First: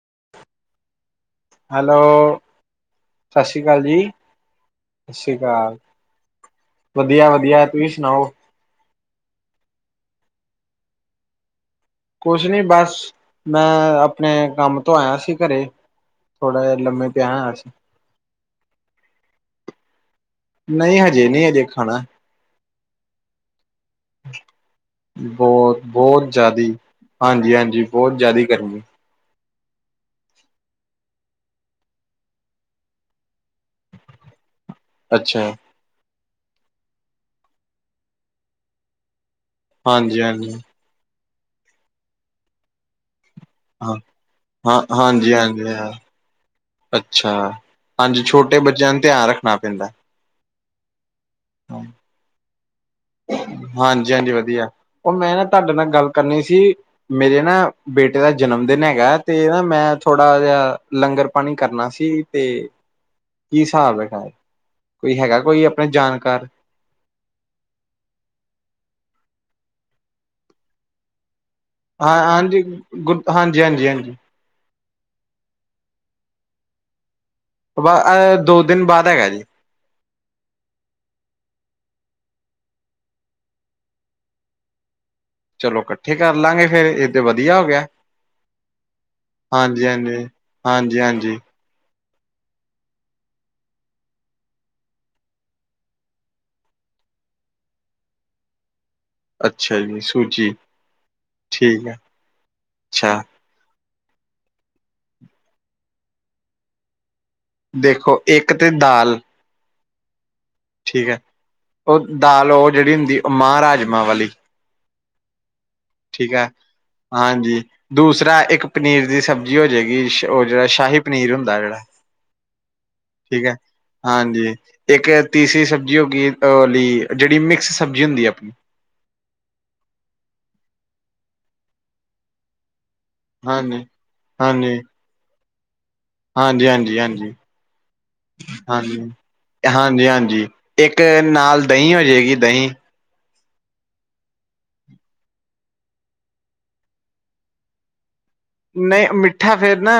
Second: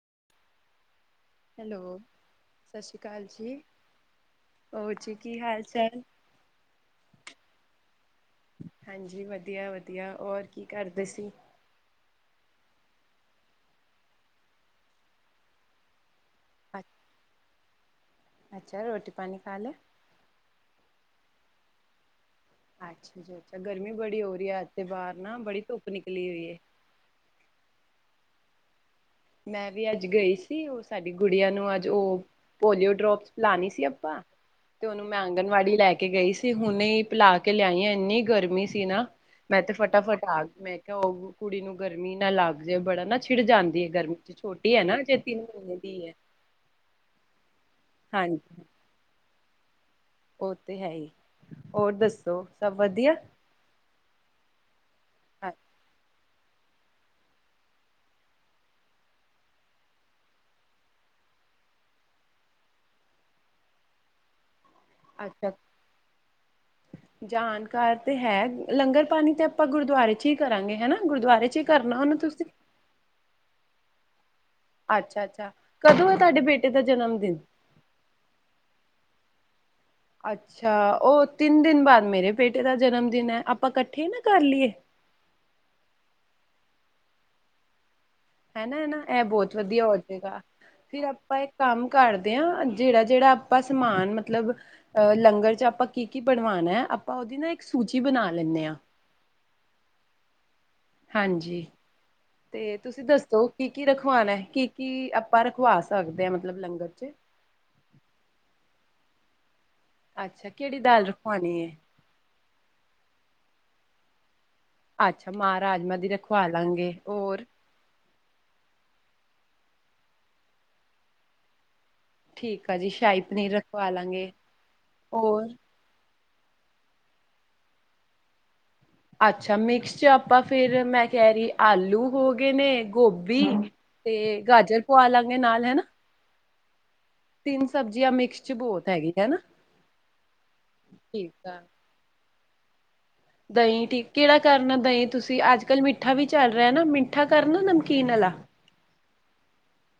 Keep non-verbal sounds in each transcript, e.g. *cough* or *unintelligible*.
*unintelligible* Hello ਸਤਿ ਸ਼੍ਰੀ ਅਕਾਲ ਸਤਿ ਜੀ, ਸ੍ਰੀ ਅਕਾਲ ਜੀ। ਹੋਰ ਜੀ ਸ਼੍ਰੀ ਕੀ ਹਾਲ ਅਕਾਲ, ਚਾਲ। ਵਧੀਆ ਵਧੀਆ ਤੁਸੀਂ ਸੁਣਾਓ। ਹਾਂਜੀ ਵਧੀਆ ਵਧੀਆ ਹੋਰ ਕੀ ਕਰਦੇ ਸੀ। ਕੁਛ ਨੀ ਬਸ ਮੈਂ ਆਪਣੇ ਕੰਮ ਤੋਂ ਆਇਆ ਸੀ ਘਰੇ। ਥੋੜਾ ਜਿਹਾ ਲੰਮੇ ਪਿਆ ਹੋਇਆ ਸੀਂ। ਅੱਛਾ ਰੋਟੀ ਪਾਣੀ ਖਾ ਲੈ। ਨਹੀਂ ਹਜੇ ਨਹੀਂ ਹਜੇ ਖਾਣਾ। ਅੱਛਾ ਜੀ। ਗਰਮੀ ਬੜੀ ਹੋ ਰਹੀ ਹੈਥੇ ਬਾਹਰ ਨਾ ਬੜੀ ਬਹੁਤ ਧੁੱਪ ਨਿਕਲੀ ਹੋਈ। ਹਾਂਜੀ ਹਾਂਜੀ ਬਹੁਤ ਜ਼ਿਆਦੀ ਗਰਮੀ। ਮੈਂ ਵੀ ਅੱਜ ਗਈ ਸੀ ਉਹ ਸਾਡੀ ਗੁੜੀਆਂ ਨੂੰ ਅੱਜ ਉਹ ਪੋਲੀਓ ਡ੍ਰੋਪ। ਲਾਣੀ ਸੀ ਆਪਾਂ ਤੇ ਉਹਨੂੰ ਮੈਂ ਅੱਛਾ ਆਂਗਣਵਾੜੀ ਲੈ ਕੇ ਗਈ ਸੀ। ਹੁਣੇ ਪਿਲਾ ਕੇ ਲਿਆਈ ਆ ਇੰਨੀ ਗਰਮੀ ਸੀ ਨਾ ਮੈਂ ਤੇ ਹਾਂਜੀ ਫਟਾਫਟ ਆ ਗੀ ਹਾਂਜੀ ਮੈਂ ਕਿਹਾ ਹੋ। ਕੁੜੀ ਨੂੰ ਗਰਮੀ ਨਾ ਲੱਗ ਜਾਏ ਬੜਾ ਨਾ ਛਿੜ ਜਾਂਦੀ ਹੈ। ਹਾਂ ਗਰਮੀ ਚ ਛੋਟੀ ਹਾਂ ਹੈ ਨਾ ਅਜੇ ਹਾਂਜੀ ਤਿੰਨ ਹਾਂਜੀ ਮਹੀਨੇ ਦੀ ਹੈ। ਅੱਛਾ। ਪੰਜ ਛੋਟੇ ਹਾਂਜੀ ਬੱਚਿਆਂ ਨੂੰ ਧਿਆਨ ਰੱਖਣਾ ਪੈਂਦਾ। ਉਹ ਤੇ ਹੈ ਹੀ ਹੋਰ ਦੱਸੋ ਸਭ। ਵਧੀਆ ਹਾਂਜੀ ਹਾਂਜੀ ਵਧੀਆ ਉਹ ਮੈਂ ਨਾ ਤੁਹਾਡੇ ਨਾਲ ਗੱਲ ਕਰਨੀ ਸੀ ਮੇਰੇ ਨਾ ਬੇਟੇ ਦਾ ਜਨਮ ਦਿਨ ਹੈਗਾ ਤੇ ਨਾ ਮੈਂ ਥੋੜਾ ਜਹਾ ਲੰਗਰ ਲੰਗਰ ਪਾਣੀ ਕਰਨਾ ਸੀ ਤੇ ਕੀ ਹਿਸਾਬ ਹੈਗਾ। ਕੋਈ ਹੈਗਾ ਅੱਛਾ ਕੋਈ ਆਪਣੇ ਜਾਣਕਾਰ। ਜਾਣਕਾਰ ਤੇ ਹੈ ਲੰਗਰ ਪਾਣੀ ਤੇ ਆਪਾਂ ਗੁਰੂਦੁਆਰੇ ਚ ਹੀ ਕਰਾਂਗੇ ਹਨਾ ਗੁਰੂਦੁਆਰੇ ਚ ਕਰਨਾ ਹਾਂ ਉਹਨੂੰ ਤੁਸੀਂ ਹਾਂਜੀ, ਗੁ ਹਾਂਜੀ ਹਾਂਜੀ। ਅੱਛਾ ਅੱਛਾ ਕਦੋਂ ਹੈ ਤੁਹਾਡੇ ਬੇਟੇ ਦਾ, ਜਨਮ ਦਿਨ? ਦੋ ਦਿਨ, ਬਾਅਦ ਹੈਗਾ ਜੇ? ਅੱਛਾ, ਉਹ ਤਿੰਨ ਦਿਨ ਬਾਅਦ, ਮੇਰੇ ਬੇਟੇ ਦਾ ਜਨਮ ਦਿਨ ਹੈ, ਆਪਾਂ ਇਕੱਠੇ ਨਾ ਕਰ ਲਈਏ? ਚਲੋ ਇਕੱਠੇ ਕਰ ਲਾਂਗੇ ਫੇਰ ਇਹਏ ਤੇ ਵਧੀਆ ਹੋ ਗਿਆ। ਹਨਾ, ਨਾ ਇਹ ਬਹੁਤ ਵਧੀਆ ਹਾਂਜੀ ਹੋ ਹਾਂਜੀ ਜਵੇਗਾ, ਹਾਂਜੀ ਫਿਰ ਆਪਾਂ ਹਾਂਜੀ ਇੱਕ ਕੰਮ। ਕਰਦੇ ਹਾਂ, ਜਿਹੜਾ ਜਿਹੜਾ ਆਪਾਂ ਸਮਾਨ ਮਤਲਬ ਅਹ ਲੰਗਰ ਚ ਆਪਾਂ ਕੀ ਕੀ ਬਣਵਾਉਣਾ ਆਪਾਂ, ਉਹਦੀ ਨਾ, ਇੱਕ ਸੂਚੀ ਬਣਾ ਲੈਂਣੇ ਆਂ। ਅੱਛਾ ਜੀ, ਸੂਜੀ ਹਾਂਜੀ, ਠੀਕ ਹੈ ਤੇ ਤੁਸੀਂ ਅੱਛਾ ਦੱਸੋ ਕੀ ਕੀ ਰਖਵਾਣਾ, ਕੀ ਕੀ ਆਪਾਂ ਰਖਵਾ ਸਕਦੇ ਹਾਂ, ਮਤਲਬ ਲੰਗਰ ਚ ਦੇਖੋ, ਇੱਕ ਤੇ ਦਾਲ ਅੱਛਾ ਕਿਹੜੀ ਦਾਲ ਠੀਕ ਹੈ, ਰਖਵਾਣੀ ਹੈ ਉਹ ਦਾਲ ਉਹ ਜਿਹੜੀ ਹੁੰਦੀ, ਉਹ ਮਹ ਰਾਜਮਾਂ ਵਾਲੀ। ਅੱਛਾ ਮਾਂ ਰਾਜਮਾਂ ਦੀ ਠੀਕ ਰਖਵਾ ਆ, ਲਾਂਗੇ ਹੋਰ ਹਾਂਜੀ, ਦੂਸਰਾ ਇੱਕ ਪਨੀਰ ਦੀ ਸਬਜ਼ੀ। ਠੀਕ ਹੋ ਜਾਏਗੀ, ਉਹ ਜਿਹੜਾ ਸ਼ਾਹੀ ਪਨੀਰ, ਹੁੰਦਾ ਜਿਹੜਾ। ਠੀਕ ਆ ਜੀ, ਸ਼ਾਹੀ ਠੀਕ ਪਨੀਰ ਹੈ ਰਖਵਾ ਲਾਂਗੇ ਹਾਂਜੀ ਇੱਕ ਹੋ ਤੀਸਰੀ, ਸਬਜ਼ੀ ਹੋ ਗਈ, ਜਿਹੜੀ ਮਿਕਸ ਸਬਜ਼ੀ ਹੁੰਦੀ ਹੈ, ਆਪਣੀ ਅੱਛਾ, ਮਿਕਸ ਚ ਆਪਾਂ ਫਿਰ, ਮੈਂ ਕਹਿ ਰਹੀ ਆਲੂ ਹੋ ਗਏ ਨੇ। ਗੋਭੀ, ਹਾਂਜੀ ਤੇ ਗਾਜਰ, ਹਾਂਜੀ ਪੂਆ ਲਾਂਗੇ ਨਾਲ। ਹਾਂਜੀ, ਹਾਂਜੀ ਹਾਂਜੀ ਤਿੰਨ ਸਬਜ਼ੀਆਂ ਮਿਕਸ ਚ ਬਹੁਤ ਹਾਂਜੀ, ਹੈਗੀ ਹਨਾ ਹਾਜੀ ਹਾਂਜੀ। ਇੱਕ ਠੀਕ ਆ ਨਾਲ ਦਹੀਂ ਹੋ ਜਾਏਗੀ। ਦਹੀਂ ਦਹੀਂ ਠੀਕ, ਕਿਹੜਾ ਕਰਨਾ ਦਹੀਂ ਤੁਸੀਂ, ਅੱਜ ਕੱਲ ਮਿੱਠਾ ਵੀ ਚੱਲ ਰਿਹਾ ਨਾ ਮਿੱਠਾ ਕਰਨਾ ਨਮਕੀਨ ਵਾਲਾ। ਨਹੀਂ, ਮਿੱਠਾ ਫੇਰ ਨਾ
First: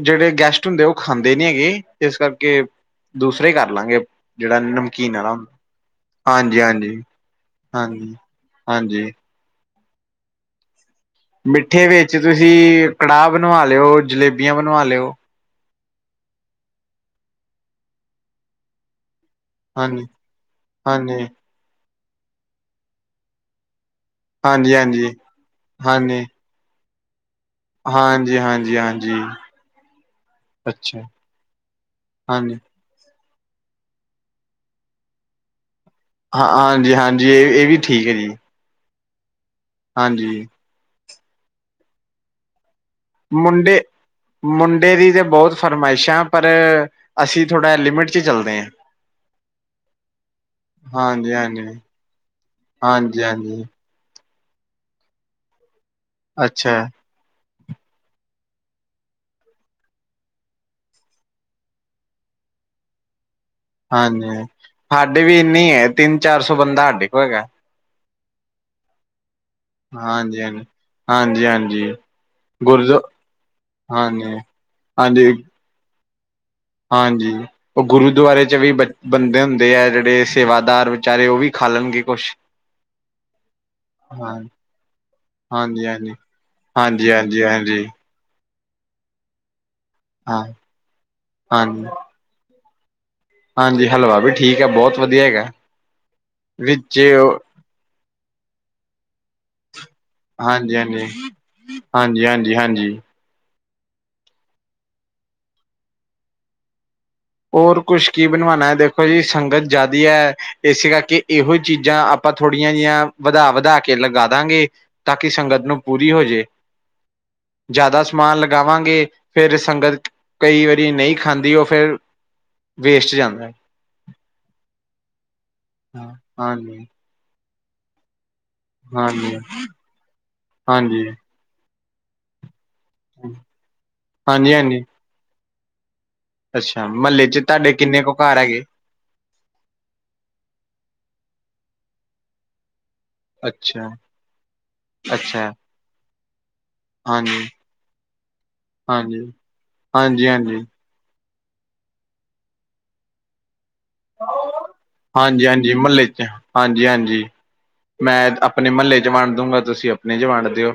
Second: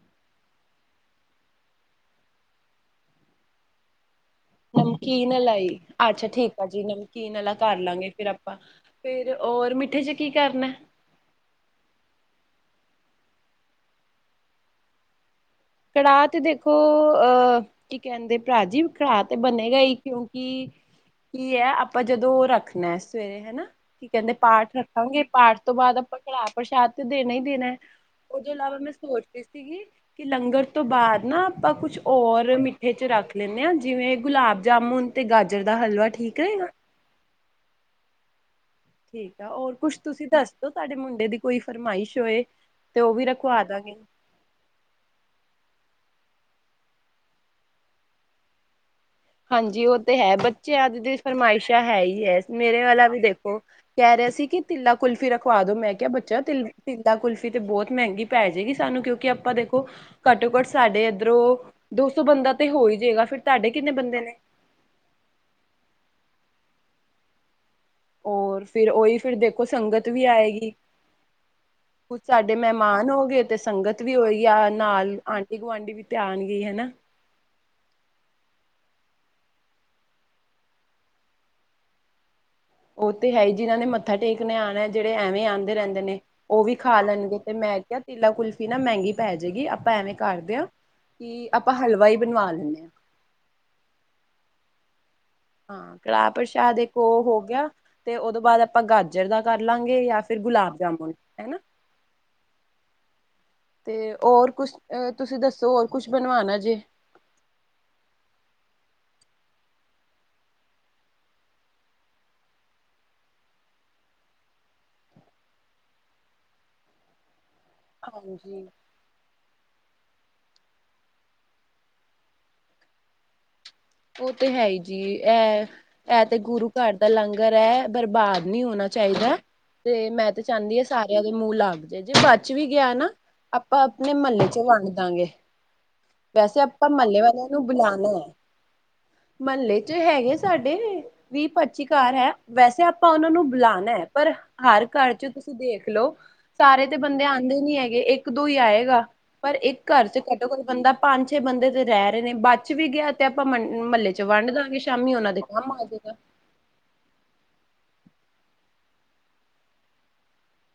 ਜਿਹੜੇ, ਗੈਸਟ ਹੁੰਦੇ ਉਹ ਖਾਂਦੇ ਨੀ ਹੈਗੇ, ਇਸ ਕਰਕੇ ਦੂਸਰੇ ਕਰ ਲਾਵਾਂਗੇ। ਨਮਕੀਨ ਵਾਲਾ ਈ, ਅੱਛਾ ਹਾਂਜੀ ਠੀਕ ਆ ਜੀ ਹਾਂਜੀ ਨਮਕੀਨ ਵਾਲਾ ਕਰ ਲਾਂਗੇ, ਹਾਂਜੀ ਫਿਰ ਆਪਾਂ ਹਾਂਜੀ ਫਿਰ ਰ ਮਿੱ ਇੱਦੇ, ਚ ਕੀ ਕਰਨਾ। ਮਿੱਠੇ ਵਿੱਚ ਤੁਸੀਂ, ਕੜਾਹ ਬਣਵਾ ਲਿਓ ਜਲੇਬੀਆਂ, ਬਣਵਾ ਲਿਓ। ਕੜਾਹ ਤੇ ਦੇਖੋ, ਕੀ ਕਹਿੰਦੇ ਭਰਾ ਜੀ, ਭਰਾ ਤੇ ਬਣੇਗਾ ਹੀ, ਹਾਂਜੀ, ਕਿਉਂਕਿ, ਹਾਂਜੀ, ਕਿ ਆਪਾਂ ਜਦੋਂ, ਰੱਖਣਾ ਹੈ ਸਵੇਰੇ ਹਨਾ ਕੀ ਕਹਿੰਦੇ ਹਾਂਜੀ, ਪਾਠ ਹਾਂਜੀ, ਰੱਖਾਂਗੇ, ਪਾਠ ਤੋਂ ਬਾਅਦ ਆਪਾਂ, ਹਾਂਜੀ, ਕੜਾਹ ਪ੍ਰਸ਼ਾਦ ਤੇ ਦੇਣਾ ਹੀ ਕਿ ਦੇਣਾ, ਹਾਂਜੀ, ਉਹ ਤੋਂ ਹਾਂਜੀ, ਇਲਾਵਾ ਮੈਂ ਹਾਂਜੀ। ਸੋਚਦੀ ਸੀਗੀ, ਕਿ ਲੰਗਰ, ਤੋਂ ਅੱਛਾ, ਬਾਅਦ ਨਾ ਆਪਾਂ ਕੁਛ ਹੋਰ, ਹਾਂਜੀ, ਮਿੱਠੇ ਚ ਰੱਖ ਲੈਂਦੇ ਹਾਂ, ਜਿਵੇਂ ਗੁਲਾਬ ਜਾਮੁਨ, ਤੇ ਗਾਜਰ ਦਾ ਹਲਵਾ ਠੀਕ ਹਾਂ, ਰਹੇਗਾ ਹਾਂਜੀ ਹਾਂਜੀ ਇਹ ਵੀ ਠੀਕ ਹੈ ਜੀ ਠੀਕ ਆ, ਹੋਰ ਕੁਛ ਤੁਸੀਂ ਹਾਂਜੀ, ਦੱਸ ਦੋ, ਸਾਡੇ ਮੁੰਡੇ ਦੀ ਕੋਈ ਫਰਮਾਇਸ਼ ਹੋਏ। ਤੇ ਉਹ ਵੀ ਰਖਵਾ ਮੁੰਡੇ, ਦਾਂਗੇ। ਮੁੰਡੇ ਦੀ ਤਾਂ ਬਹੁਤ ਫਰਮਾਇਸ਼ਾਂ। ਪਰ, ਅਸੀਂ ਥੋੜ੍ਹਾ ਲਿਮਿਟ, ਚ ਚੱਲਦੇ ਹਾਂ। ਹਾਂਜੀ, ਉਹ ਤੇ ਹੈ ਬੱਚਿਆਂ ਅੱਜ ਦੀ ਹਾਂਜੀ, ਹਾਂਜੀ, ਫਰਮਾਇਸ਼ਾਂ, ਹੈ ਹੀ ਹੈ, ਮੇਰੇ ਵਾਲਾ ਵੀ ਹਾਂਜੀ, ਦੇਖੋ, ਹਾਂਜੀ, ਕਹਿ ਰਿਹਾ ਸੀ ਇੱਕ ਤਿੱਲਾ ਕੁਲਫੀ, ਰਖਵਾ ਦੋ, ਮੈਂ ਕਿਹਾ ਬੱਚਇਆ ਲਈ ਅੱਛਾ, ਤਿੱਲਾ ਕੁਲਫੀ ਏ ਤੇ, ਬਹੁਤ ਮਹਿੰਗੀ ਪੈ ਜਾਏਗੀ ਸਾਨੂੰ, ਕਿਉਂਕਿ ਆਪਾਂ ਦੇਖੋ ਘੱਟੋ ਘੱਟ, ਸਾਡੇ ਇੱਧਰੋਂ, ਦੋ ਸੌ ਬੰਦਾ ਏਦਾਂ, ਤੇ ਹੋ ਜਾਏਗਾ, ਫਿਰ ਤਾਹਾਡੇ ਕਿੰਨੇ ਬੰਦੇ ਨੇ ਸਾਡੇ ਵੀ ਇੰਨੀ ਹੈ, ਤਿੰਨ ਚਾਰ ਸੌ ਬੰਦਾ ਸਾਡੇ ਕੋਲ, ਹੈਗਾ ਹੋਰ, ਫਿਰ ਓਹੀ ਦੇਖੋ, ਸੰਗਤ ਵੀ ਆਏਗੀ। ਹਾਂਜੀ--ਹਾਂਜੀ ਕੁਝ, ਸਾਡੇ ਮਹਿਮਾਨ ਹੋ ਗਏ, ਤੇ ਸੰਗਤ ਵੀ ਹਾਂਜੀ, ਹੋਈ ਆ, ਨਾਲ ਹਾਂਜੀ ਆਂਢੀ ਗੁਆਂਢੀ ਵੀ ਤੇ ਆਣਗੇ ਹਨਾ। ਹਾਂਜੀ, ਉਹ ਗੁਰੂਦੁਆਰੇ, ਚ ਵੀ ਬ ਬੰਦੇ ਹੁੰਦੇ ਆ, ਜਿਹੜੇ ਸੇਵਾਦਾਰ ਵਿਚਾਰੇ, ਉਹ ਵੀ ਖਾ ਲੈਣਗੇ ਕੁਛ। ਉਹ ਤੇ ਹੈ ਜਿਨਾਂ ਨੇ ਮੱਥਾ ਹਾਂ ਟੇਕਣੇ ਆਉਣਾ ਜਿਹੜੇ ਐਵੇਂ ਆਂਦੇ ਹਾਂਜੀ ਰਹਿੰਦੇ ਹਾਂਜੀ ਨੇ, ਉਹ ਵੀ ਖਾ ਹਾਂਜੀ ਲੈਣਗੇ ਹਾਂਜੀ ਤੇ ਮ ਮੈਂ ਹਾਂਜੀ ਕਿਆ ਤੀਲਾ ਕੁਲ ਨਾ ਮਹਿੰਗੀ ਪੈ ਜਾਏਗੀ ਆਪਾਂ ਐਵੇਂ ਕਰਦੇ ਹਾਂ, ਕਿ ਆਪਾਂ ਹਾਂਜੀ ਹਲਵਾ ਹੀ ਬਣਵਾ ਲੈਂਦੇ ਹਾਂ। ਹਾਂਜੀ ਹਲਵਾ ਵੀ ਠੀਕ ਹੈ ਬਹੁਤ। ਵਧੀਆ ਹੈਗਾ ਹਾਂ ਕੜਾਹ ਪ੍ਰਸ਼ਾਦ ਇੱਕ ਵਿੱਚ ਉਹ ਹੋ ਗਿਆ, ਤੇ ਉਹਦੋਂ ਬਾਅਦ ਆਪਾਂ ਗਾਜਰ ਦਾ ਕਰ ਲਾਂਗੇ। ਜਾਂ ਫਿਰ ਹਾਂਜੀ ਗੁਲਾਬ ਹਾਂਜੀ ਜਾਮੁਨ, ਹਨਾ। ਹਾਂਜੀ ਹਾਂਜੀ ਹਾਂਜੀ ਤੇ ਹੋਰ ਕੁਛ, ਤੁਸੀਂ ਦੱਸੋ ਹੋਰ ਕੁਛ ਬਣਵਾਣਾ ਜੇ। ਹੋਰ ਕੁਛ ਕੀ ਬਣਵਾਉਣਾ ਹੈ ਦੇਖੋ ਜੀ ਸੰਗਤ ਜ਼ਿਆਦੀ ਹੈ, ਇਸੇ ਕਰਕੇ ਇਹੋ ਚੀਜ਼ਾਂ ਆਪਾਂ ਥੋੜ੍ਹੀਆਂ ਜਿਹੀਆਂ ਵਧਾ ਵਧਾ ਕੇ ਲਗਾ ਦਾਂਗੇ, ਤਾਂ ਕਿ ਸੰਗਤ ਨੂੰ ਪੂਰੀ ਹੋਜੇ। *inaudible* ਜ਼ਿਆਦਾ ਸਮਾਨ ਹਾਂਜੀ ਲਗਾਵਾਂਗੇ, ਫਿਰ ਸੰਗਤ ਕਈ ਵਾਰੀ ਨਹੀਂ ਖਾਂਦੀ ਉਹ ਫਿਰ ਵੇਸਟ ਜਾਂਦਾ ਹੈ। ਉਹ ਤੇ ਹੈ ਹੀ ਜੀ ਇਹ, ਹਾਂ, ਇਹ ਤੇ ਗੁਰੂ ਹਾਂਜੀ, ਘਰ ਦਾ ਲੰਗਰ ਹੈ ਬਰਬਾਦ ਨਹੀਂ ਹੋਣਾ ਹਾਂਜੀ, ਚਾਹੀਦਾ, ਤੇ ਮੈਂ ਤਾਂ ਚਾਹੁੰਦੀ ਆ ਹਾਂਜੀ। ਸਾਰਿਆਂ ਦੇ ਮੂੰਹ ਲੱਗ ਜਾਏ ਜੇ ਬਚ ਵੀ ਗਿਆ ਨਾ, ਆਪਾਂ ਆਪਣੇ ਮਹੱਲੇ ਹਾਂਜੀ, ਚ ਹਾਂਜੀ ਵੰਡ ਦਾਂਗੇ। ਵੈਸੇ ਅੱਛਾ ਆਪਾਂ ਮਹੱਲੇ ਚ ਵਾਲਿਆਂ ਨੂੰ ਤੁਹਾਡੇ ਕਿੰਨੇ ਬੁਲਾਉਣਾ ਕੁ ਹੈ। ਘਰ ਹੈਗੇ? ਮਹੱਲੇ ਚ ਹੈਗੇ ਸਾਡੇ, ਵੀਹ ਪੱਚੀ ਕਾਰ ਹੈ ਵੈਸੇ ਆਪਾਂ ਉਹਨਾਂ ਨੂੰ ਅੱਛਾ, ਬੁਲਾਉਣਾ ਹੈ, ਪਰ ਹਰ ਘਰ ਚ ਅੱਛਾ ਤੁਸੀਂ ਦੇਖ ਲਓ ਸਾਰੇ ਤੇ ਬੰਦੇ ਹਾਂਜੀ, ਆਉਂਦੇ ਨੀ ਹੈਗੇ। ਇੱਕ ਦੋ ਹੀ ਆਏਗਾ, ਹਾਂਜੀ, ਪਰ ਇੱਕ ਘਰ ਚ ਹਾਂਜੀ, ਘੱਟੋ ਹਾਂਜੀ। ਘੱਟ ਬੰਦਾ ਪੰਜ ਇੱਥੇ ਬੰਦੇ ਤੇ ਰਹਿ ਰਹੇ ਨੇ ਬਚ ਵੀ ਗਿਆ ਤੇ ਆਪਾਂ ਮੰ ਮਹੱਲੇ ਚ ਵੰਡ ਦਾਂਗੇ ਸ਼ਾਮੀ ਉਹਨਾਂ ਦੇ ਹਾਂਜੀ, ਕੰਮ ਹਾਂਜੀ ਆਜੇ ਮਹੱਲੇ ਗਾ। ਚ ਹਾਂਜੀ, ਹਾਂਜੀ ਮੈਂ ਆਪਣੇ ਮਹੱਲੇ ਚ ਵੰਡ ਦੂੰਗਾ ਤੁਸੀਂ ਆਪਣੇ ਚ ਵੰਡ ਦੇ ਹੋ।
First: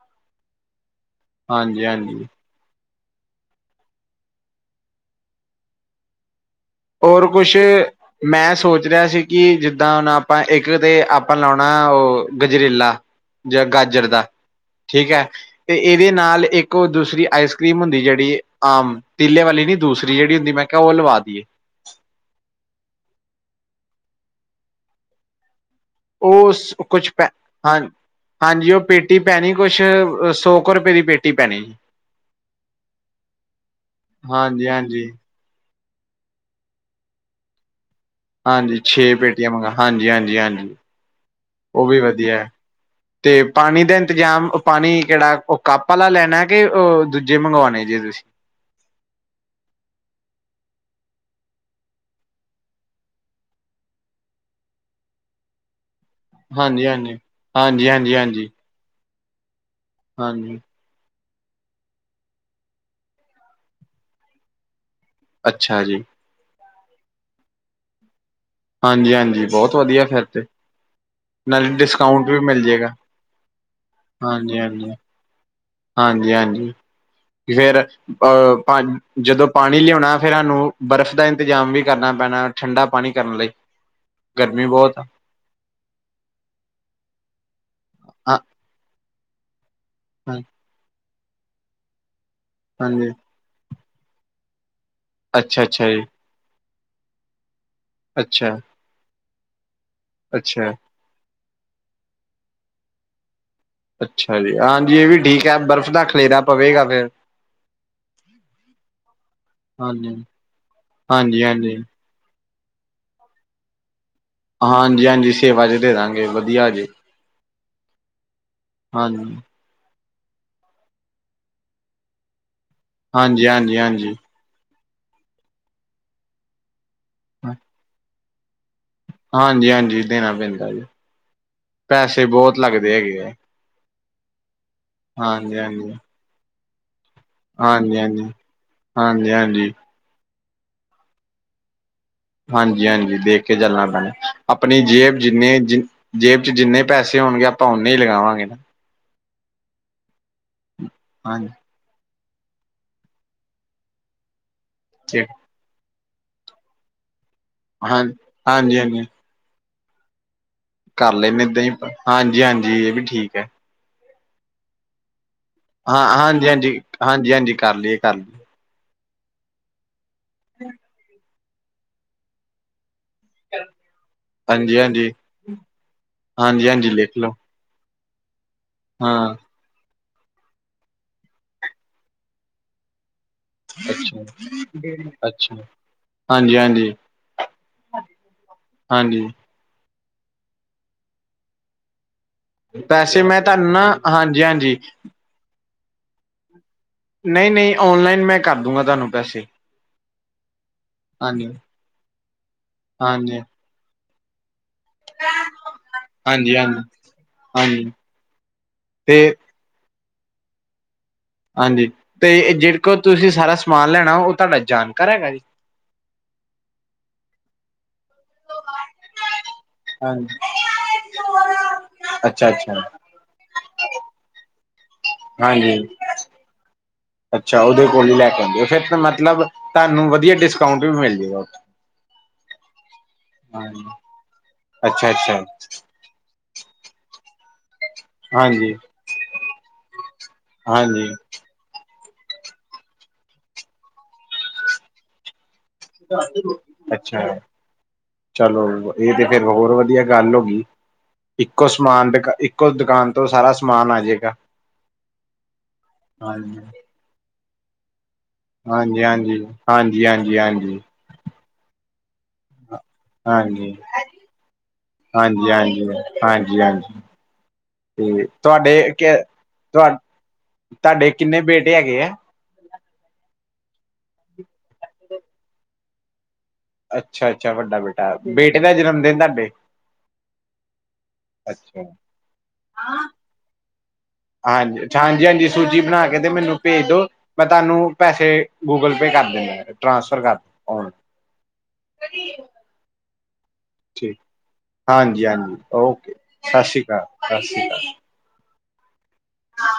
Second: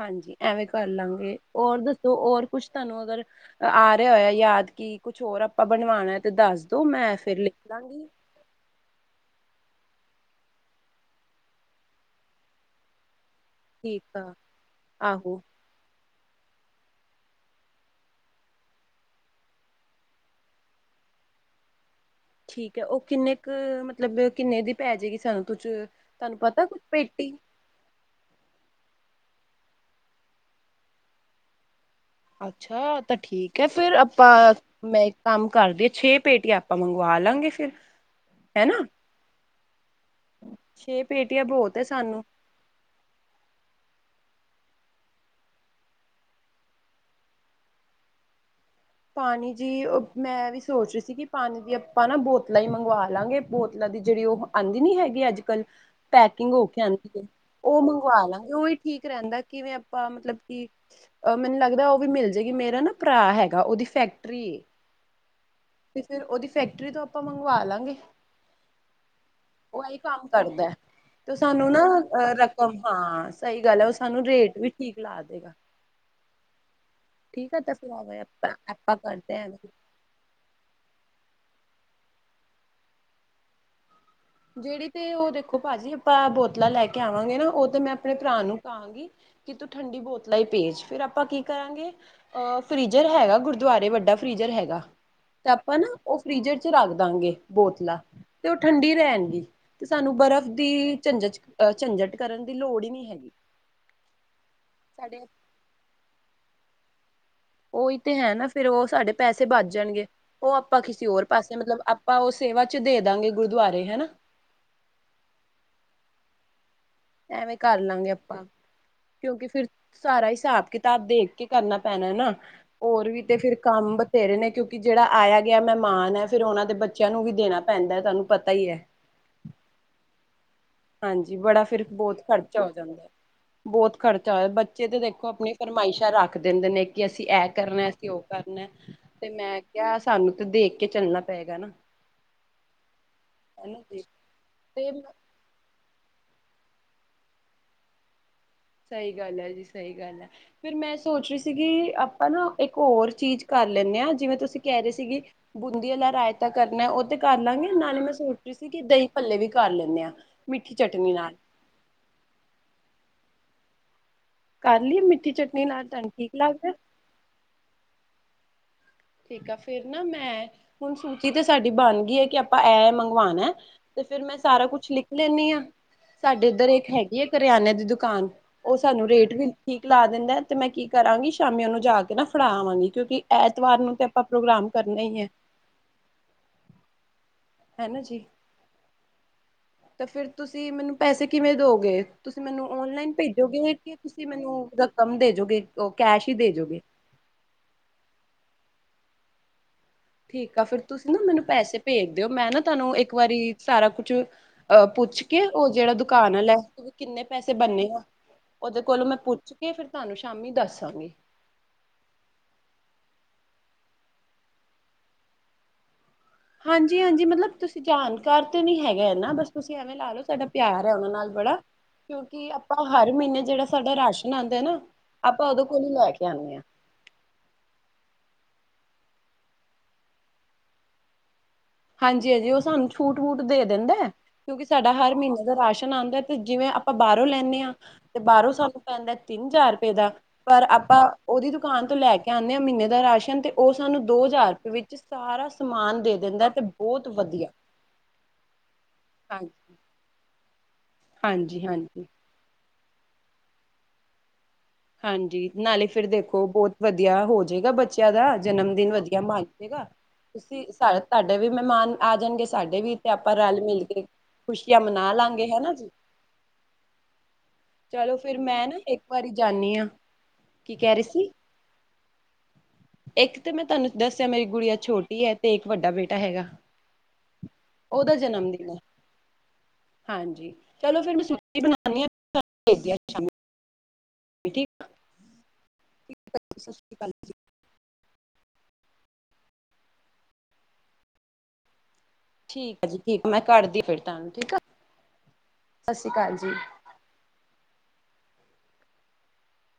ਹਾਂਜੀ, ਐਵੇਂ ਕਰ ਲਾਂਗੇ, ਹੋਰ ਹਾਂਜੀ, ਦੱਸੋ ਹਾਂਜੀ ਹੋਰ ਕੁਛ। ਤੁਹਾਨੂੰ ਅਗਰ, ਆ ਰਿਹਾ ਹੋਇਆ ਯਾਦ ਕਿ ਕੁਛ ਹੋਰ ਆਪਾਂ ਬਣਵਾਉਣਾ ਤੇ ਦੱਸ ਦੋ ਮੈਂ ਹੋਰ ਫਿਰ ਲਿਖ ਕੁਛ, ਲਾਂਗੀ ਮੈਂ ਸੋਚ ਰਿਹਾ ਸੀ ਕਿ ਜਿੱਦ ਦਾਂ ਹੁਣ ਆਪਾਂ ਇੱਕ ਤੇ ਆਪਾਂ ਲਾਉਣਾ ਉਹ ਗਜਰੇਲਾ ਜਾਂ ਗਾਜਰ ਠੀਕ ਦਾ, ਆ ਠੀਕ ਹੈ ਆਹੋ ਤੇ ਇਹ ਇਹਦੇ ਨਾਲ ਇੱਕ ਉਹ ਦੂਸਰੀ ਆਈਸ ਕਰ੍ਰੀਮ ਹੁੰਦੀ ਜਿਹੜੀ ਆਮ ਤੀਲੇ ਵਾਲੀ ਨੀ ਦੂਸਰੀ ਜਿਹੜੀ ਹੁੰਦੀ ਮੈਂ ਕਿਹਾ ਦਵਾ ਦੀਏ ਠੀਕ ਹੈ ਉਹ ਕਿੰਨੇ ਕੁ ਮਤਲਬ ਕਿੰਨੇ ਦੀ ਪੈ ਜਾਏਗੀ ਸਾਨੂੰ ਕੁਝ ਉਹ ਕੁਛ ਪੈ ਹਾਂ ਹਾਂਜੀ ਉਹ ਪੇਟੀ ਪੈਣੀ ਕੁਛ ਸੌ ਕੁ ਰੁਪਏ ਦੀ ਪੇਟੀ ਪੈਣੀ ਅੱਛਾ ਤਾਂ ਠੀਕ ਹੈ ਫੇਰ ਆਪਾਂ ਹਾਂਜੀ ਮੈਂ ਹਾਂਜੀ ਇੱਕ ਕੰਮ ਕਰਦੇ ਛੇ ਪੇਟੀਆਂ ਆਪਾਂ ਮੰਗਵਾ ਲਾਂਗੇ ਫਿਰ ਹਨਾ ਹਾਂਜੀ ਛੇ ਪੇਟੀਆਂ ਮੰ ਹਾਂਜੀ-ਹਾਂਜੀ ਹਾਂਜੀ ਛੇ ਪੇਟੀਆਂ ਬਹੁਤ ਹੈ ਉਹ ਵੀ ਸਾਨੂੰ ਵਧੀਆ ਤੇ ਪਾਣੀ ਦੇ ਜਾਂ ਪਾਣੀ ਕਿਹੜਾ ਉਹ ਕੱਪ ਵਾਲਾ ਲੈਣਾ ਕਿ ਉਹ ਦੂਜੇ ਮੰਗਵਾਉਣੇ ਜੇ ਤੁਸੀਂ ਪਾਣੀ ਜੀ ਮੈਂ ਵੀ ਸੋਚ ਰਹੀ ਸੀ ਕਿ ਪਾਣੀ ਵੀ ਆਪਾਂ ਨਾ ਬੋਤਲਾਂ ਹੀ ਮੰਗਵਾ ਲਾਂਗੇ ਬੋਤਲਾਂ ਦੀ ਜਿਹੜੀ ਉਹ ਆਉਂਦੀ ਨੀ ਹੈਗੀ ਅੱਜ ਕੱਲ੍ਹ ਪੈਕਿੰਗ ਹੋਕੇ ਹਾਂਜੀ ਹਾਂਜੀ ਆਦੀ ਉਹ ਹਾਂਜੀ ਹਾਂਜੀ ਮੰਗਵਾ ਹਾਂਜੀ ਲਾਗੇ ਉਹਹੀ ਠੀਕ ਰਹਿੰਦਾ ਕਿਵੇਂ ਆਪਾਂ ਮਤਲਬ ਹਾਂਜੀ ਕਿ ਅ ਮੈਨੂੰ ਲੱਗਦਾ ਉਹ ਵੀ ਮਿਲ ਜਾਏਗੀ ਮੇਰਾ ਨਾ ਭਰਾ ਹੈਗਾ ਉਹਦੀ ਫੈਕਟਰੀ ਅੱਛਾ ਜੀ। ਤੇ ਫਿਰ ਉਹਦੀ ਫੈਕਟਰੀ ਤੋਂ ਆਪਾਂ ਮੰਗਵਾ ਲਾਂਗੇ ਹਾਂਜੀ-ਹਾਂਜੀ ਬਹੁਤ ਉਹ ਇਹੀ ਵਧੀਆ ਫਿਰ ਕੰਮ ਤੇ ਕਰਦਾ ਹੈ। ਤੇ ਨਾਲੇ ਸਾਨੂੰ ਨਾ ਡਿਸਕਾਊਂਟ ਵੀ ਮਿਲ ਰਕਮ ਜਾਏਗਾ ਹਾਂ ਸਹੀ ਗੱਲ ਹੈ ਉਹ ਸਾਨੂੰ ਰੇਟ ਵੀ ਠੀਕ ਲਾ ਦੇਗਾ ਹਾਂਜੀ-ਹਾਂਜੀ ਠੀਕ ਹੈ ਤਾਂ ਫੇਰ ਫਿਰ ਆਵੇਂ ਆਪਾਂ ਆਪਾਂ ਕਰਦੇ ਜਦੋਂ ਹਾਂ। ਪਾਣੀ ਲਿਆਉਣਾ ਫਿਰ ਸਾਨੂੰ ਬਰਫ਼ ਦਾ ਇੰਤਜ਼ਾਮ ਵੀ ਕਰਨਾ ਪੈਣਾ ਠੰਡਾ ਪਾਣੀ ਕਰਨ ਲਈ ਗਰਮੀ ਜਿਹੜੀ ਬਹੁਤ ਆ ਤੇ ਉਹ ਦੇਖੋ ਭਾਜੀ ਆਪਾਂ ਬੋਤਲਾਂ ਲੈ ਕੇ ਆਵਾਂਗੇ ਨਾ ਉਹ ਤੇ ਮੈਂ ਆਪਣੇ ਹਾਂ ਭਰਾ ਨੂੰ ਕਾਂਗੀ ਕਿ ਤੂੰ ਠੰਡੀ ਬੋਤਲਾਂ ਹਾਂ ਹੀ ਭੇਜ ਫਿਰ ਆਪਾਂ ਕੀ ਕਰਾਂਗੇ ਅ ਫ੍ਰਿਜਰ ਹਾਂਜੀ ਹੈਗਾ ਗੁਰਦੁਆਰੇ ਵੱਡੇ ਡਾ ਫਰੀਜਰ ਹੈਗਾ ਤੇ ਅੱਛਾ ਆਪਾਂ ਅੱਛਾ ਨਾ ਜੀ ਉਹ ਫੀਜਰ ਚ ਰੱਖ ਦਾਂਗੇ ਬੋਤਲਾਂ ਤੇ ਉਹ ਅੱਛਾ ਠੰਡੀ ਤੇ ਸਾਨੂੰ ਬਰਫ਼ ਅੱਛਾ ਦੀ ਝੰਜਟਹ ਝੰਜਟ ਕਰਨ ਦੀ ਲੋੜ ਹੀ ਨਹੀ ਹੈਗੀ ਅੱਛਾ ਜੀ ਹਾਂਜੀ ਇਹ ਵੀ ਸਾਡੇ ਠੀਕ ਹੈ ਬਰਫ਼ ਦਾ ਖਲੇਰਾ ਪਵੇਗਾ ਫੇਰ ਉਹੀ ਤੇ ਹੈ ਨਾ ਫੇਿਰ ਉਹ ਸਾਡੇ ਪੈਸੇ ਬਚ ਜਾਣਗੇ ਹਾਂਜੀ ਉਹ ਆਪਾਂ ਕਿਸੇ ਹੋਰ ਹਾਂਜੀ ਪਾਸੇ ਹਾਂਜੀ ਮਤਲਬ ਆਪਾਂ ਉਸ ਸੇਵਾ ਚ ਦੇ ਦਾਂਗੇ ਗੁਰਦੁਆਰੇ ਹਨਾ ਹਾਂਜੀ-ਹਾਂਜੀ ਸੇਵਾ ਚ ਦੇ ਦਾਂਗੇ ਵਧੀਆ ਜੀ ਵੇਂ ਕਰ ਲਾਂਗੇ ਆਪਾਂ ਹਾਂਜੀ ਕਿਉਂਕਿ ਫੇਰ ਸਾਰਾ ਹਿਸਾਬ ਕਿਤਾਬ ਦੇਖ ਕੇ ਕਰਨਾ ਪੈਣਾ ਨਾ ਹੋਰ ਵੀ ਤੇ ਹਾਂਜੀ ਫਿਰ ਹਾਂਜੀ ਕੰਮ ਹਾਂਜੀ ਬਥੇਰੇ ਨੇ ਕਿਉਂਕਿ ਕਿ ਜਿਹੜਾ ਆਇਆ ਗਿਆ ਮਹਿਮਾਨ ਹੈ ਫੇਰ ਉਹਨਾਂ ਦੇ ਬੱਚਿਆਂ ਨੂੰ ਵੀ ਦੇਣਾ ਪੈਂਦਾ ਤੁਹਾਨੂੰ ਪਤਾ ਹੀ ਹੈ ਹਾਂਜੀ-ਹਾਂਜੀ ਦੇਣਾ ਪੈਂਦਾ ਜੀ ਹਾਂਜੀ ਬੜਾ ਫਿਰ ਬਹੁਤ ਪੈਸੇ ਖ਼ਰਚਾ ਹੋ ਲੱਗਦੇ ਜਾਂਦਾ ਹੈਗੇ ਆ ਬਹੁਤ ਖਰਚਾ ਹੋਇਆ ਬੱਚੇ ਤੇ ਦੇਖੋ ਆਪਣੀ ਹਾਂਜੀ ਹਾਂਜੀ ਫਰਮਾਇਸ਼ਾਂ ਰੱਖ ਦਿੰਦੇ ਨੇ ਕਿ ਅਸੀਂ ਇਹ ਕਰਨਾ ਹਾਂਜੀ ਹਾਂਜੀ ਅਸੀਂ ਉਹ ਕਰਨਾ ਤੇ ਹਾਂਜੀ ਮੈਂ ਹਾਂਜੀ ਕਿਹਾ ਸਾਨੂੰ ਦੇਖ ਕੇ ਚੱਲਣਾ ਪਏਗਾ ਨਾ ਹਾਂਜੀ ਹਾਂਜੀ ਦੇਖ ਕੇ ਹਨਾ ਚੱਲਣਾ ਜੀ ਪੈਣਾ ਆਪਣੀ ਤੇ ਜੇਬ ਜਿੰਨੇ ਜਿ ਜੇਬ ਚਚ ਜਿੰਨੇ ਪੈਸੇ ਹੋਣਗੇ ਆਪਾਂ ਨੇ ਹੀ ਲਗਾਵਾਂਗੇ ਨਾ ਸਹੀ ਗੱਲ ਹੈ ਜੀ ਸਹੀ ਗੱਲ ਹੈ ਫਿਰ ਮੈਂ ਸੋਚ ਰਹੀ ਹਾਂਜੀ ਸੀਗੀ ਹਨਾ ਇੱਕ ਹੋਰ ਚੀਜ਼ ਕਰ ਲੈਂਦੇ ਹਾਂ ਜਿਵੇਂ ਤੁਸੀਂ ਕਹਿ ਰਹੇ ਸੀਗੇ ਬੂੰਦੀਆਂ ਲੈ ਰਏਤਾ ਕਰਨਾ ਉਹ ਤੇ ਕਰ ਲਾਂਗੇ ਹਾਂ ਨਾਲੇ ਮੈਂ ਸੋਚ ਰਹੀ ਸੀ ਹਾਂਜੀ ਕਿ ਹਾਂਜੀ ਦਹੀਂ ਪੱਲੇ ਵੀ ਕਰ ਲੈਂਦੇ ਹਾਂ ਮਿੱਠੀ ਚਟਨੀ ਕਰ ਲਏ ਨਾਲ ਮ ਏਦਾਂ ਹੀ ਹਾਂਜੀ ਹਾਂਜੀ ਇਹ ਵੀ ਠੀਕ ਹੈ ਕਰ ਲਈਏ ਮਿੱਠੀ ਚਟਨੀ ਨਾਲ ਤੁਹਾਨੂੰ ਹਾਂ ਠੀਕ ਹਾਂਜੀ ਲੱਗਦਾ ਹਾਂਜੀ ਹਾਂਜੀ ਹਾਂਜੀ ਕਰ ਲਈਏ ਕਰ ਲਈਏ ਠੀਕ ਆ ਫੇਰ ਨਾ ਮੈਂ ਹੁਣ ਸੂਚੀ ਤੇ ਸਾਡੀ ਬਣ ਗਈ ਹੈ ਕਿ ਆਪਾਂ ਐ ਮੰ ਭਵਾਨ ਹੈ ਤੇ ਫਿਰ ਮੈਂ ਸਾਰਾ ਹਾਂਜੀ ਕੁਛ ਲਿਖ ਹਾਂਜੀ ਲੈਂਦੀ ਹਾਂ ਸਾਡੇ ਇੱਧਰ ਹਾਂਜੀ ਇੱਕ ਹਾਂਜੀ ਲਿਖ ਹੈਗੀ ਆ ਲਓ ਕਰਿਆਨੇ ਦੀ ਦੁ ਦੁਕਾਨ ਉਹ ਸਾਨੂੰ ਰੇਟ ਹਾਂ ਵੀ ਲਾ ਦਿੰਦਾ ਤੇ ਮੈਂ ਕੀ ਕਰਾਂਗੀ ਸ਼ਾਮੀ ਉਹਨੂੰ ਜਾ ਕੇ ਨਾ ਫੜਾ ਆਵਾਂਗੀ ਕਿਉਂਕਿ ਐਤਵਾਰ ਨੂੰ ਤੇ ਆਪਾਂ ਪ੍ਰੋਗਰਾਮ ਕਰਨਾ ਹੀ ਹੈ ਅਛਾ ਹਾਂਜੀ ਹਾਂਜੀ ਹਨਾ ਜੀ ਹਾਂਜੀ ਤੇ ਫਿਰ ਤੁਸੀਂ ਮੈਨੂੰ ਪੈਸੇ ਕਿਵੇਂ ਦੋਗੇ ਤੁਸੀਂ ਮੈਨੂੰ ਓਨਲਾਈਨ ਪੈਸੇ ਮੈਂ ਤੁਹਾਨੂੰ ਭੇਜੋਗੇ ਨਾ ਕਿ ਤੁਸੀਂ ਹਾਂਜੀ ਮੈਨੂੰ ਹਾਂਜੀ ਰਕਮ ਦੇਜੋਗੇ ਕੈਸ਼ ਹੀ ਦੇਜੋਗੇ ਨਹੀਂ ਨਹੀਂ ਔਨਲਾਈਨ ਮੈਂ ਕਰ ਦੂੰਗਾ ਤੁਹਾਨੂੰ ਪੈਸੇ ਠੀਕ ਆ ਫਿਰ ਤੁਸੀਂ ਨਾ ਮੈਨੂੰ ਹਾਂਜੀ ਪੈਸੇ ਭੇਜ ਦਿਓ ਮੈਂ ਨਾ ਤੁਹਾਨੂੰ ਇੱਕ ਹਾਂਜੀ ਵਾਰੀ ਸਾਰਾ ਕੁਛ ਅਹ ਪੁੱਛ ਕੇ ਉਹ ਜਿਹੜਾ ਦੁਕਾਨ ਆ ਲੈ ਹਾਂਜੀ ਹਾਂਜੀ ਕਿੰਨੇ ਪੈਸੇ ਬੰਨੇ ਹਾਂਜੀ ਆ ਉਹਦੇ ਕੋਲੋਂ ਮੈਂ ਤੇ ਪੁੱਛ ਕੇ ਫਿਰ ਤੁਹਾਨੂੰ ਸ਼ਾਮੀ ਦੱਸਾਂਗੀ ਹਾਂਜੀ ਤੇ ਜਿਹੜ ਕੋ ਤੁਸੀਂ ਸਾਰਾ ਸਮਾਨ ਲੈਣਾ ਉਹ ਤੁਹਾਡਾ ਜਾਣਕਾਰ ਹੈਗਾ ਜੀ ਹਾਂਜੀ ਹਾਂਜੀ ਮਤਲਬ ਤੁਸੀਂ ਜਾਣ ਘਰ ਤੇ ਨੀ ਹੈਗਾ ਨਾ ਬਸ ਤੁਸੀਂ ਐਵੇਂ ਲਾ ਲਓ ਹਾਂਜੀ ਸਾਡਾ ਪਿਆਰ ਹੈ ਉਹਨਾਂ ਨਾਲ ਬੜਾ ਅੱਛਾ ਕਿਉਂਕਿ ਅੱਛਾ ਆਪਾਂ ਹਰ ਮਹੀਨੇ ਜਿਹੜਾ ਸਾਡਾ ਰਾਸ਼ਨ ਆਉਂਦਾ ਨਾ ਆਪਾਂ ਦੋਂ ਕੋਲ ਹਾਂਜੀ ਹੀ ਲੈ ਕੇ ਆਉਦੇ ਹਾਂ ਅੱਛਾ ਉਹਦੇ ਕੋਲ ਹੀ ਲੈ ਕੇ ਆਉਂਦੇ ਹੋ ਫਿਰ ਤਾਂ ਮਤਲਬ ਤੁਹਾਨੂੰ ਵਧੀਆ ਡਿਸਕਾਊਂਟ ਵੀ ਮਿਲ ਜਾਏਗਾਥ ਹਾਂਜੀ ਹਾਂਜੀ ਉਹ ਸਾਨੂੰ ਛੂਟ ਵੂਟ ਦੇ ਦਿੰਦਾ ਕਿਉਂਕਿ ਸਾਡਾ ਅੱਛਾ ਹਰ ਅੱਛਾ ਮਹੀਨੇ ਦਾ ਰਾਸ਼ਨ ਆਉਂਦਾ ਅਤੇ ਜਿਵੇਂ ਆਪਾਂ ਬਾਹਰੋਂ ਲੈਂਦੇ ਹਾਂ ਤੇ ਬਾਹਰੋਂ ਹਾਂਜੀ ਸਾਨੂੰ ਪੈਂਦਾ ਤਿੰਨ ਹਜ਼ਾਰ ਰੁਪਏ ਦਾ ਪਰ ਆਪਾਂ ਹਾਂਜੀ ਉਹਦੀ ਦੁਕਾਨ ਤੋਂ ਲੈ ਕੇ ਆਉਂਦੇ ਹਾਂ ਮਹੀਨੇ ਦਾ ਰਾਸ਼ਨ ਤੇ ਉਹ ਸਾਨੂੰ ਦੋ ਹਜ਼ਾਰ ਰੁਪਏ ਵਿੱਚ ਸਾਰਾ ਸਮਾਨ ਦੇ ਦਿੰਦਾ ਬਹੁਤ ਅੱਛਾ ਵਧੀਆ ਚਲੋ ਇਹ ਤੇ ਫੇਿਰ ਹਾਂਜੀ ਹੋਰ ਵਧੀਆ ਗੱਲ ਹੋ ਗਈ ਹਾਂਜੀ ਇੱਕੋ ਹਾਂਜੀ ਸਮਾਨ ਦੁ ਇੱਕੋ ਦੁਕਾਨ ਤੋਂ ਸਾਰਾ ਸਮਾਨ ਆ ਜਾਏਗਾ ਹਾਂਜੀ ਨਾਲੇ ਫਿਰ ਦੇਖੋ ਹਾਂਜੀ ਬਹੁਤ ਵਧੀਆ ਹੋ ਜਾਏਗਾ ਬੱਚੇ ਦਾ ਜਨਮ ਦਿਨ ਹਾਂਜੀ ਵਧੀਆ ਹਾਂਜੀ ਮਨਏਗਾ ਹਾਂਜੀ ਹਾਂਜੀ ਤੁਸੀਂ ਹਾਂਜੀ ਸਾ ਤੁਹਾਡੇ ਵੀ ਮਹਿਮਾਨ ਆ ਜਾਣਗੇ ਸਾਡੇ ਦੇ ਵੀ ਤੇ ਆਪਾਂ ਰਲ ਹਾਂਜੀ ਮਿਲ ਕੇ ਖੁਸ਼ੀਆਂ ਮਨਾ ਲਾਂਗੇ ਹਾਂਜੀ ਹਾਂਜੀ ਹਨਾ ਜੀ ਹਾਂਜੀ ਹਾਂਜੀ ਚਲੋ ਤੇ ਫਿਰ ਮੈਂ ਨਾ ਤੁਹਾਡੇ ਇੱਕ ਕੇ ਵਾਰੀ ਜਾਂਦੀ ਹਾਂ ਤੁਹਾ ਕੀ ਕਹਿ ਰਹੀ ਤੁਹਾਡੇ ਸੀ ਕਿੰਨੇ ਬੇਟੇ ਹੈਗੇ ਆ ਇੱਕ ਤੇ ਮੈਂ ਤੁਹਾਨੂੰ ਦੱਸਿਆ ਮੇਰੀ ਗੁੜੀਆ ਛੋਟੀ ਹੈ ਤੇ ਇੱਕ ਵੱਡਾ ਬੇਟਾ ਹੈਗਾ। ਅੱਛਾ ਅੱਛਾ ਵੱਡਾ ਉਹਦਾ ਬੇਟਾ ਜਨਮ ਬੇਟੇ ਦਾ ਹੈ ਜਨਮ ਦਿਨ ਤੁਹਾਡੇ। ਹਾਂਜੀ ਚਲੋ ਫੇਰ ਮੈਂ ਸੁ ਬਣਾਉਣੀ ਹਾਂ। ਆਂ। ਠੀਕ ਹਾਂਜੀ ਹਾਂਜੀ ਹਾਂਜੀ ਸੂਜੀ ਬਣਾ ਕੇ ਤੇ ਮੈਨੂੰ ਸਤਿ ਭੇਜ ਸ਼੍ਰੀ ਦੋ ਅਕਾਲ ਜੀ ਮੈਂ ਤੁਹਾਨੂੰ ਪੈਸੇ। ਗੂਗਲ ਪੇ ਕਰ ਦਿੰਦਾ ਟ੍ਰਾਂਸਫਰ ਕਰ। ਠੀਕ ਆ ਜੀ ਠੀਕ ਆ ਮੈਂ। ਕਰਦੀ ਫਿਰ ਠੀ ਤੁਹਾਨੂੰ ਠੀਕ ਆ ਹਾਂਜੀ ਹਾਂਜੀ ਸਤਿ ਸ਼੍ਰੀ ਓਕੇ ਅਕਾਲ ਜੀ ਸਤਿ ਸ਼੍ਰੀ ਅਕਾਲ ਸਤਿ ਸ਼੍ਰੀ ਅਕਾਲ। ਹਾਂ।